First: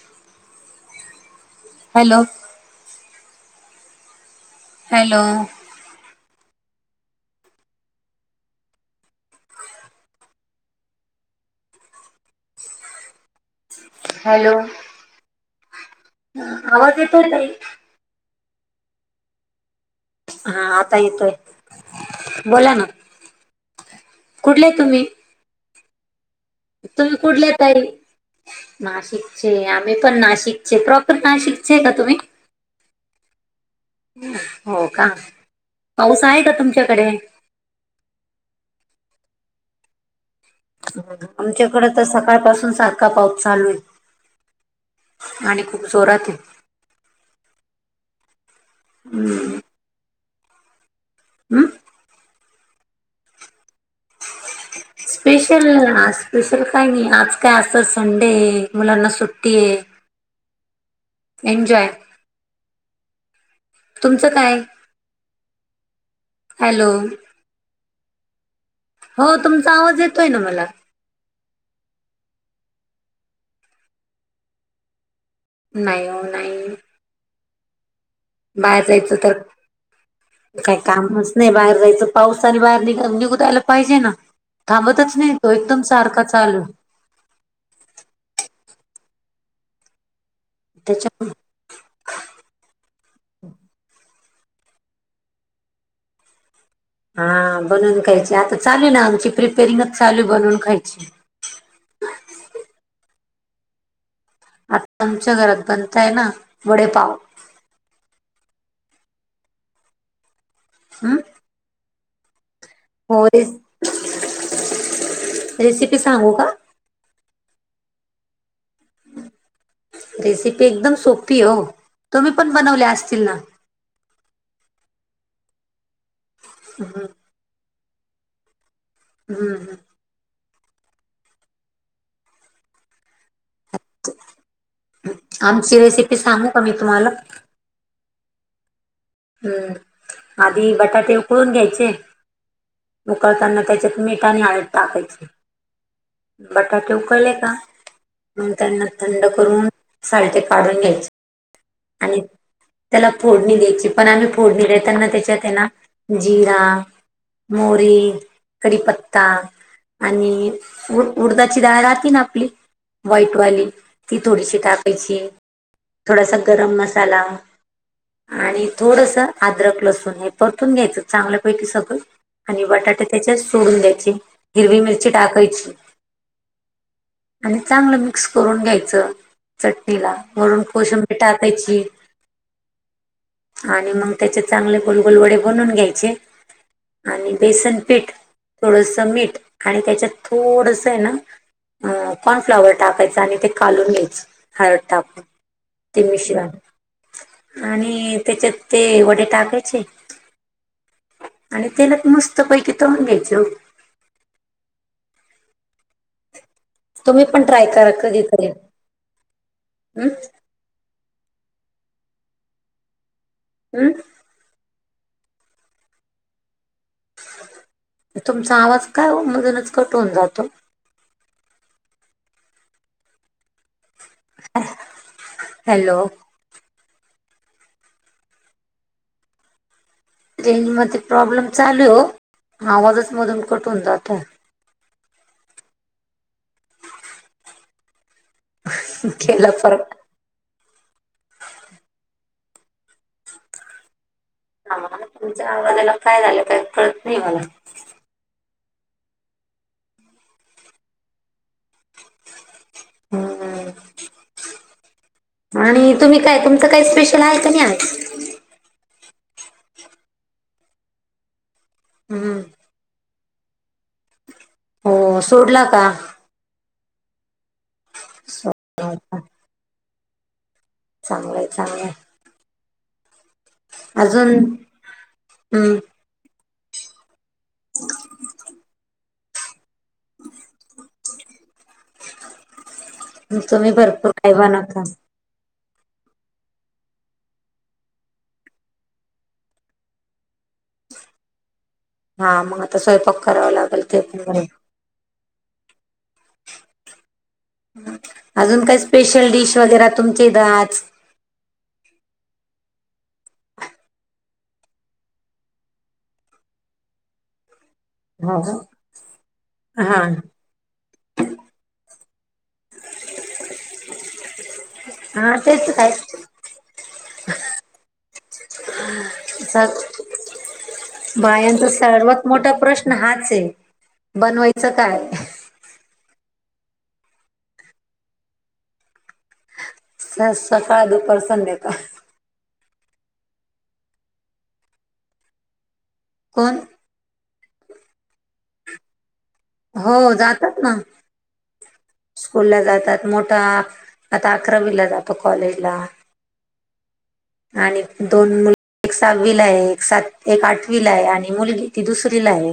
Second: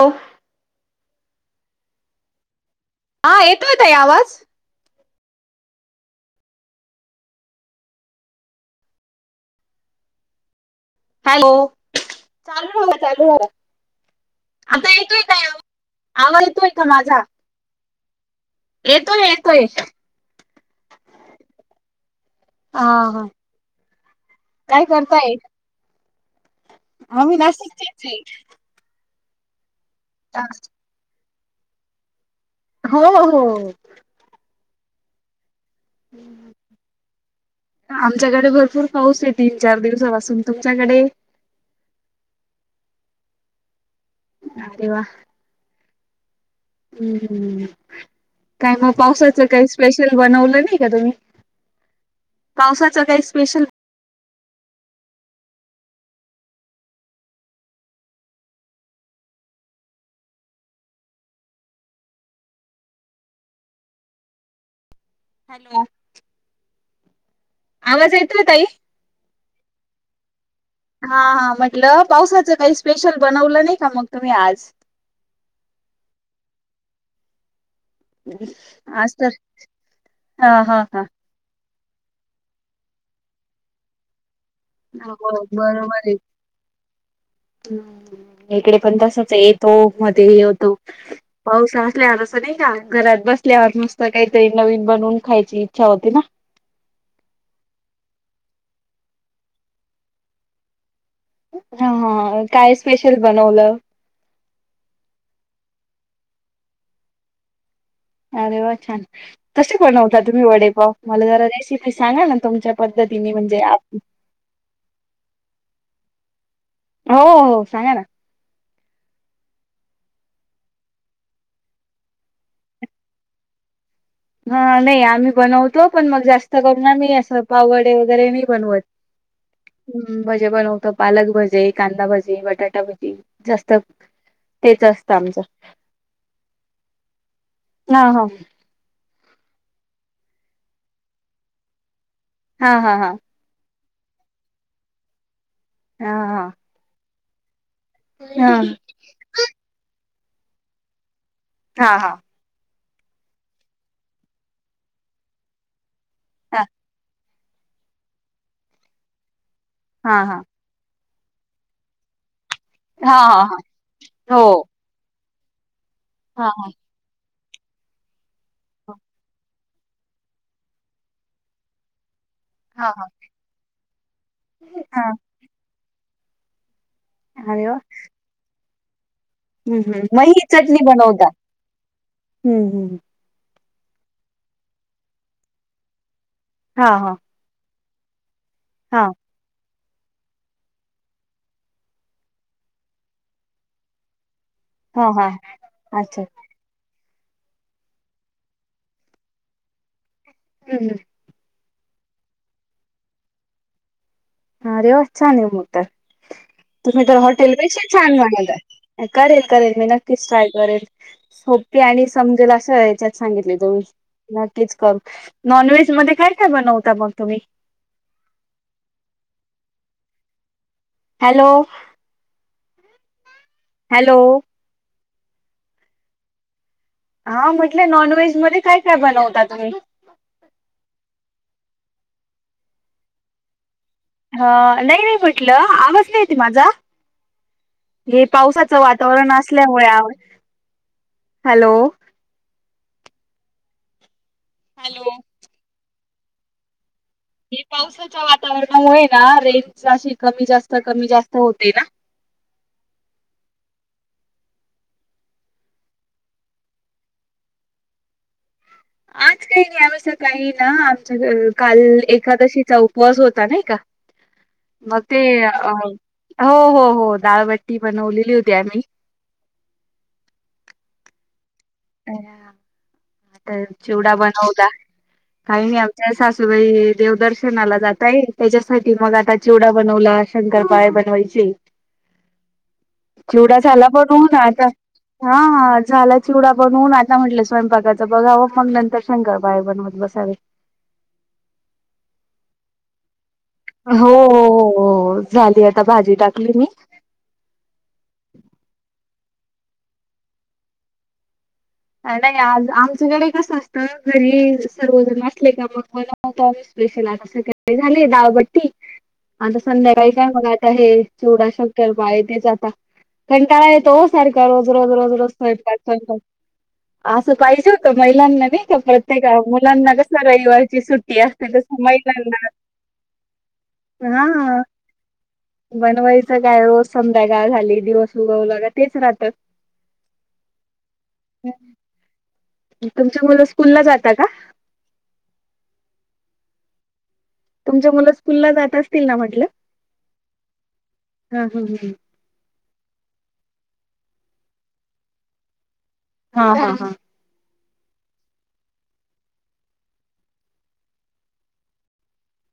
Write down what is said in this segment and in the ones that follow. हो. हॅलो. हा येतोय ताई आवाज. हॅलो. हॅलो.. चालू आहे. चालू आहे. हॅलो आता येतोय काय आवाज येतोय का आवाज माझा. येतोय ताई येतोय... येतोय. हा आता येतोय. बोला ना. हा हा कुठले काय तुम्ही करतायं? तुम्ही कुठल्या ताई? नाशिकचेच नाशिकचे आम्ही पण आहे नाशिकचे प्रॉपर नाशिकचे का तुम्ही? हो हो. हो का पाऊस आहे का तुमच्याकडे? आमच्याकडे भरपूर पाऊस आहे तीन चार दिवसापासून. तुमच्याकडे आमच्याकडे तर सकाळपासून सारखा पाऊस चालू आहे. अरे वा! आणि खूप जोरात आहे. हम्म काय मग पावसाचं काही स्पेशल बनवलं नाही का तुम्ही? हमं. पावसाचं काही स्पेशलं [inaudible] स्पेशल आ स्पेशल काय नाही आज काय असचं संडे आहे. मुलांना सुट्टी आहे. एन्जॉय. तुमचं काय. हॅलो. हॅलो आवाज येतोयं ताई. हो तुमचा आवाज येतोय ना मला. हा, हा. म्हटलं पाऊसाच काही स्पेशल बनवलं नाही का मग तुम्ही आज? नाही हो, नाही. बाहेर जायचं तर, हा काय हा हा काम अस नाही बाहेर जायचं, पाऊसाने बाहेर निघु दायला पाहीजे ना? थांबतच नाही हो तो, एकदम सारखा चालू. हम्म, हम्म. इकडे पण तसचं आहे येतो मध्ये तेचा मुळे. पाऊस असल्यावर, असं नाही का? घरात बसल्यावर मस्त काहीतरी नवीन बनवून खायची इच्छा होती ना? हा, बनवून खायची आता चालू आहे ना आमची प्रिपेरिंगच चालू आहे बनवून खायची. हा, हा. काय स्पेशल बनवलं? आता आमच्या घरात बनतोय ना? वडेपाव. अरे वा, छान! कसे बनवता तुम्ही वडेपाव? हम्म मला जरा रेसिपी सांगा ना तुमच्या हो, पद्धतीने रेस, म्हणजे आप- रेसिपी सांगू का? हो, सांगा ना. रेसिपी एकदम सोपी हो! तुम्ही पण बनवल्या असतील ना? हा, नाही आम्ही बनवतो पण, मग जास्त करून आम्ही असं पाववडे वगैरे नाही बनवत. हम्म, हम्म. हम्म, भजे बनवतो, पालक भजे, कांदा भजे, बटाटा भजी जास्त तेच असतं आमचं आमची रेसिपी सांगू का मी तुम्हांला? ना. हं. हम्म, आधी बटाटे उकळून घ्यायचे, हा हा हा उकळताना त्याच्यात मीठ आणि हळद टाकायचे, हा हा बटाटे उकळले का? हा नंतर न थंड करून सालटे काढून घ्यायचे हा हा हा आणि त्याला फोडणी द्यायची पण आम्ही फोडणी देताना त्याच्यात हेना जीरा मोहरी, कढीपत्ता हा हा आणि उ-उडदाची डाळ राहती ना आपली, हा हा हा व्हाईटवाली ती हो थोडीशी टाकायची. थोडासा हा गरम हा मसाला आणि थोडसं अद्रक, लसूण हे परतून घ्यायचं चांगल्यापैकी सगळं. आणि हा बटाटे हा त्याच्यात सोडून द्यायचे, हिरवी मिरची हा टाकायची. आणि अरे वा चांगलं मिक्स करून घ्यायचं, हम्म हम्म चटणीला मग ही वरून चटणी कोशिंबीर बनवता टाकायची. हम्म हम्म. आणि मग त्याचे चांगले गोलगोल वडे बनून घ्यायचे हा हा आणि बेसन पीठ थोडंस हा मीठ आणि त्याच्यात थोडसं आहे ना, अ कॉर्नफ्लॉवर टाकायचं आणि ते कालवून घ्यायचं. हळद हा टाकून, हा ते अच्छा मिश्रण आणि त्याच्यात ते वडे टाकायचे. हम्म हम्म. आणि तेलात मस्तपैकी तळून घ्यायचे. रे वा, छान आहे मग तर! तुम्ही तर पण ट्राय हॉटेलपेक्षा करा छान कधीतरी बनवता, करेल, करेल मी हं? नक्कीचं ट्राय करेल. सोपे आणि समजेल अशा हे च्यात सांगितले तुम्ही. हं? नक्कीच कर, नॉनव्हेज मध्ये काय काय बनवता मग तुम्ही? तुमचा आवाज काय ओ, मधूनच कट होऊन जातो? हॅलो. हॅलो. हा हॅलो! हा म्हटले नॉनव्हेज मध्ये काय, काय बनवता तुम्ही? रेंजमध्ये प्रॉब्लेम चालू आहे ओ आवाजच मधून कट होऊन जातोय. ह नाही नाही म्हटलं आवाज नाही येत माझा. हे पावसाचं वातावरण केला असल्यामुळे फरक आवाज हॅलो! हॅलो! आवाज झाला याला काय झालं काय कळत नाही मला. ही पावसाच्या वातावरणामुळे ना रेंज अशी कमी जास्त कमी जास्त होते ना. हम्म हम्म.. आणि तुम्ही काय तुमचं काय स्पेशल आहे की नाही आज. आज काही नाही आम्ही सकाळी ना आमच्या घरी काल हम्म. एकादशीचा उपवास. उपवास होता नाही का मग ते हो सोडला अ का हो हो हो डाळ बट्टी बनवलेली होती आम्ही सोडला चांगलं हाय, चांगलं हाय. आता चिवडा अजून बनवला काही नाही हम्म, आमच्या सासूबाई देवदर्शन, फिरण्याला जाता येई त्याच्यासाठी मग आता चिवडा बनवला शंकर पाळी बनवायचे आहेत. चिवडा तुम्ही झाला भरपूर काही बनवून आता बनवता हा हा झाला चिवडा बनवून आता म्हटलं स्वयंपाकाचं. तर बघावं मग नंतर शंकर पाळी बनवत बसावे. हा मग आता स्वयंपाक करावा लागेल ते हो पण हो आहे. हो हो झाली आता भाजी टाकली मी. अजून काय स्पेशल डिश वगैरे तुमच्या इथं आज. नाही आज आमच्याकडे कसं असतं घरी सर्वजण असले का मग बन हो तर आम्ही स्पेशल अनु काय काय? ते झाले हो का? दाळबट्टी आता हा संध्याकाळी काय मग आता हे चिवडा शंकरपाळी तेच आता कंटाळा येतो वो सारखाच रोज रोज रोज रोज हा तेच स्वयंपाक, काय स्वयंपाक. आसं पाहिजे होतं महिलांना नाय का प्रत्येका मुलांना कस रविवारची सुट्टी अस ह्यांच सर्वात मोठा प्रश्न हाच आहे हा बनवायच काय? बनवायचं काय रोज संध्याकाळ झाली दिवस उगवलं का तेच राहतं. सास सकाळ दुपार संध्याकाळ. तुमचे मुलं स्कूल ला जाता का? कोण? तुमच्या मुलं स्कूल ला जात असतील ना म्हटलं. हो जातात ना. हा हा स्कूल ला जातात मोठा आता अकरावीला जातो. कॉलेजला. हा हा हा.. आणि दोन मुल एक सहावीला आहे. एक सात एक आठवीला आहे. आणि मुलगी ती दुसरी ला आहे.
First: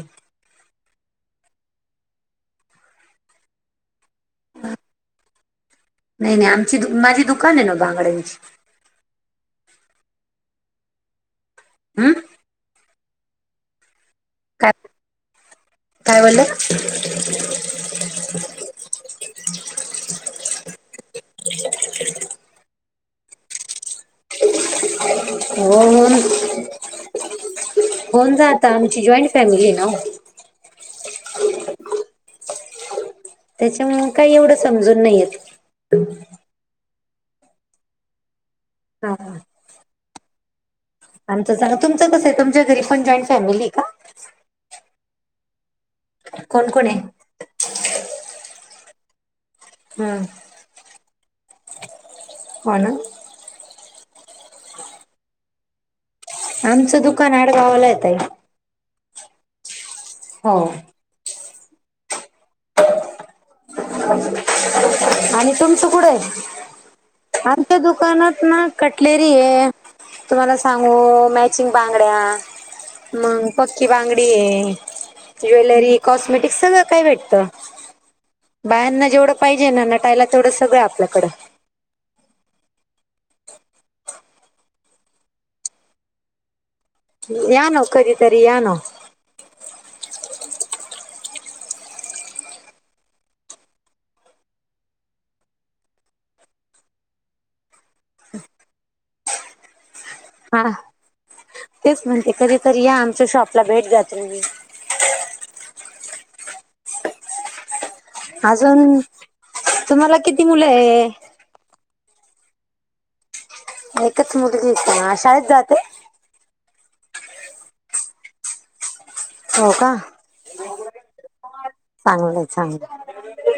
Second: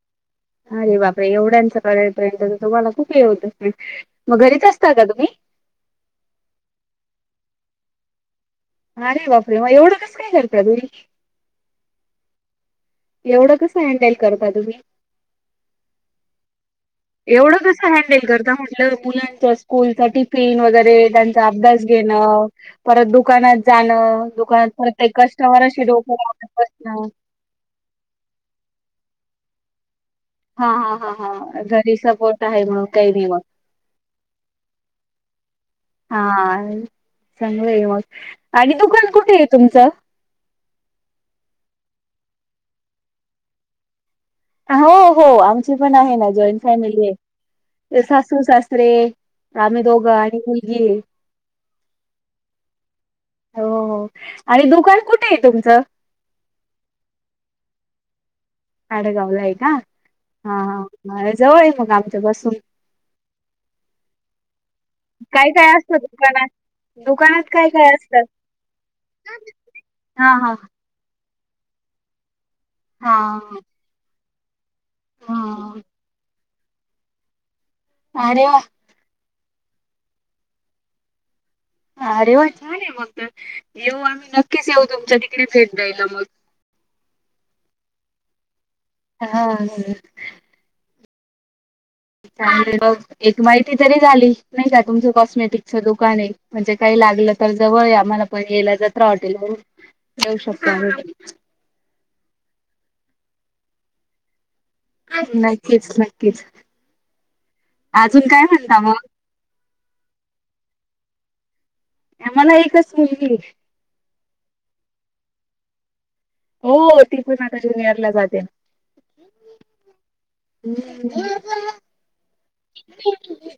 अरे बापरे एवढ्यांच करेपर्यंत तर तुम्हाला खूप हे होत असेल मग घरीच असता का तुम्ही? नाही नाही आमची दु माझी दुकान आहे ना बांगड्यांची. अरे बापरे म एवढं कस काय करता तुम्ही? हा.. एवढं कसं हँडल करता काय तुम्ही. काय बोललात? एवढंच कस हँडल करता म्हटलं मुलांच स्कूलचा टिफिन वगैरे त्यांचा अभ्यास घेणं अ परत दुकानात जाणं, दुकानात परत ते हो कस्टमराशी डोकं होऊन लावत बसणं. होऊन जातं आमची जॉईंट फॅमिली आहे ना वो. हा, हा, हा, हा. घरी सपोर्ट आहे मग. काही नाही त्याच्यामुळं काय समजून नाहीयेत. हा चांगलं आहे मग आणि दुकान हा. कुठे आहे तुमचं? आमचं सांग तुमचं कसं आहे तुमच्या घरी पण जॉईन फॅमिली आहे का? हो, हो. आमची पण आहे ना जॉईंट कोण कोण आहे फॅमिली आहे सासू सासरे आम्हीं दोघं हम्म आणि मुलगी ये. हो, ना. हो, हो आणि दुकान कुठे आहे तुमचं? आमचं दुकान आडगावाला आहे ताई. आडगावला आहे का, हो हा. हा. मग जवळ आहे आमच्या पासून. काय आणि काय तुमचं असतं कुठंये? दुकानात? दुकानात काय आमच्या काय असतं? दुकानात ना कटलेरी ये. हा, हा. हो मॅचिंग बांगड्या हा मंग पक्की बांगडी ये. हा ज्वेलरी, कॉस्मेटिक सगळं काही भेटतं. अरे वा. बायांना जेवढं पाहिजे ना नटायला, तेवढं सगळं आपल्याकडं आहे. अरे वा छान आहे मग तर, येऊ आम्हीं नक्कीच येऊ तुमच्या तिकडे भेट द्यायला मग. या ना ओ, कधीतरी या ना. हा, हां. काही नाही मग एक माहिती तरी झाली, नाही का तुमचं कॉस्मेटिकचं दुकान आहे. म्हणजे काही लागलं तर जवळ आहे आम्हांला पण यायला जत्रा हॉटेलवरून येऊ शकतो हा आम्ही. तेच म्हणती कधीतरी या आमच्या शॉपला भेट द्या तुम्ही. नक्कीच, नक्कीच. अजून काय म्हणता मग? तुम्हांला किती मुलं आहे? मला एकच मुलगी ये. एकच मुलगी, त शाळेत जाते? हो, ती पण आता ज्युनियर ला जाते. हो का हुं... चांगलंय चांगलं.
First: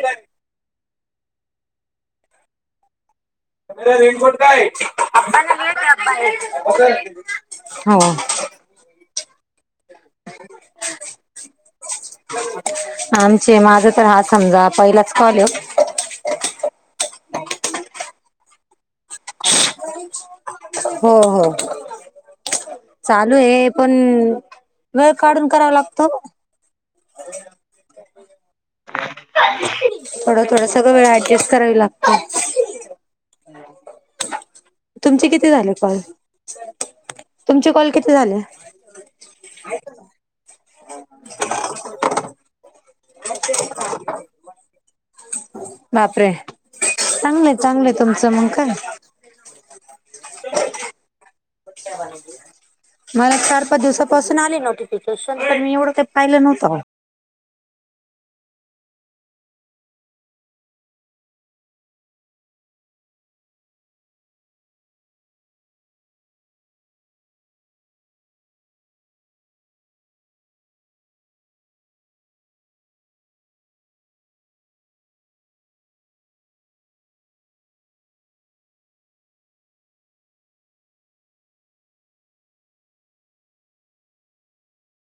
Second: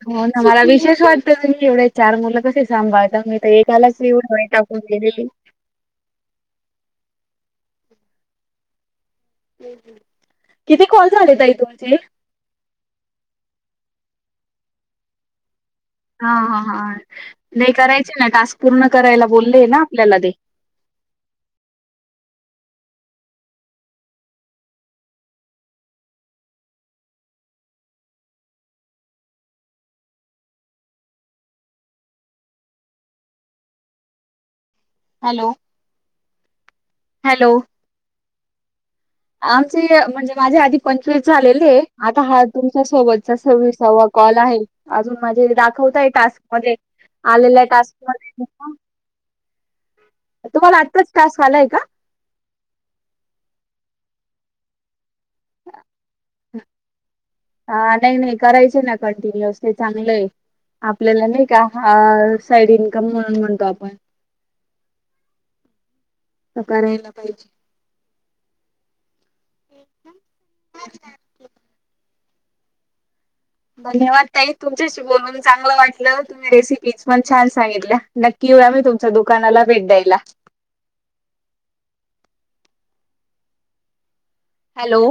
हो ना मला विशेष वाटतं, तुम्हीं एवढे चार मुलं कसे सांभाळता? तर मेरा एकालाच एवढं रेनकोट वेळ कहा टाकून गेलेली है [unintelligible] हो. किती कॉल झाले ताई तुमचे? आमचे माझं तर हा समजा पहिलाच कॉल हे वो. हा, हा, हा. नाही करायचे ना टास्क पूर्ण करायला बोलले ना आपल्याला ते. हो, हो. चालू हे, पण वेळ काढून करावा लागतो वो. [unintelligible] थोडं -थोडं सगळं वेळ ऍडजस्ट करावी लागते. तुमचे किती हॅलो झाले कॉल? हॅलो तुमचे कॉल किती झाले? आमचे म्हणजे माझे आधी पंचवीस झालेले, आता हा तुमच्या सोबत चा सव्वीसावा कॉल आहे, अजून माझे दाखवता आहे बापरे टास्क मध्ये. चांगलंय आलेल्या चांगलंय तुमचं टास्कमध्ये मग काय. [unintelligible] तुम्हाला आत्ताच. टास्क आलाय का, [inaudible] मला चार पाच दिवसापासून नव्हते. तसं काय मी एवढं काही पाहिलं नव्हत बाई. हा, नाही नाही करायचे ना कंटिन्यू व्यवस्थित चांगलेय. आपल्याला नाही का हा साईड इन्कम म्हणून म्हणतो आपण. काय ला पाहिजे. धन्यवाद ताई तुमच्याशी बोलून चांगलं वाटलं तुम्ही रेसिपीज पण छान सांगितल्या. नक्की येऊ या तुमच्या दुकानाला भेट द्यायला. हॅलो,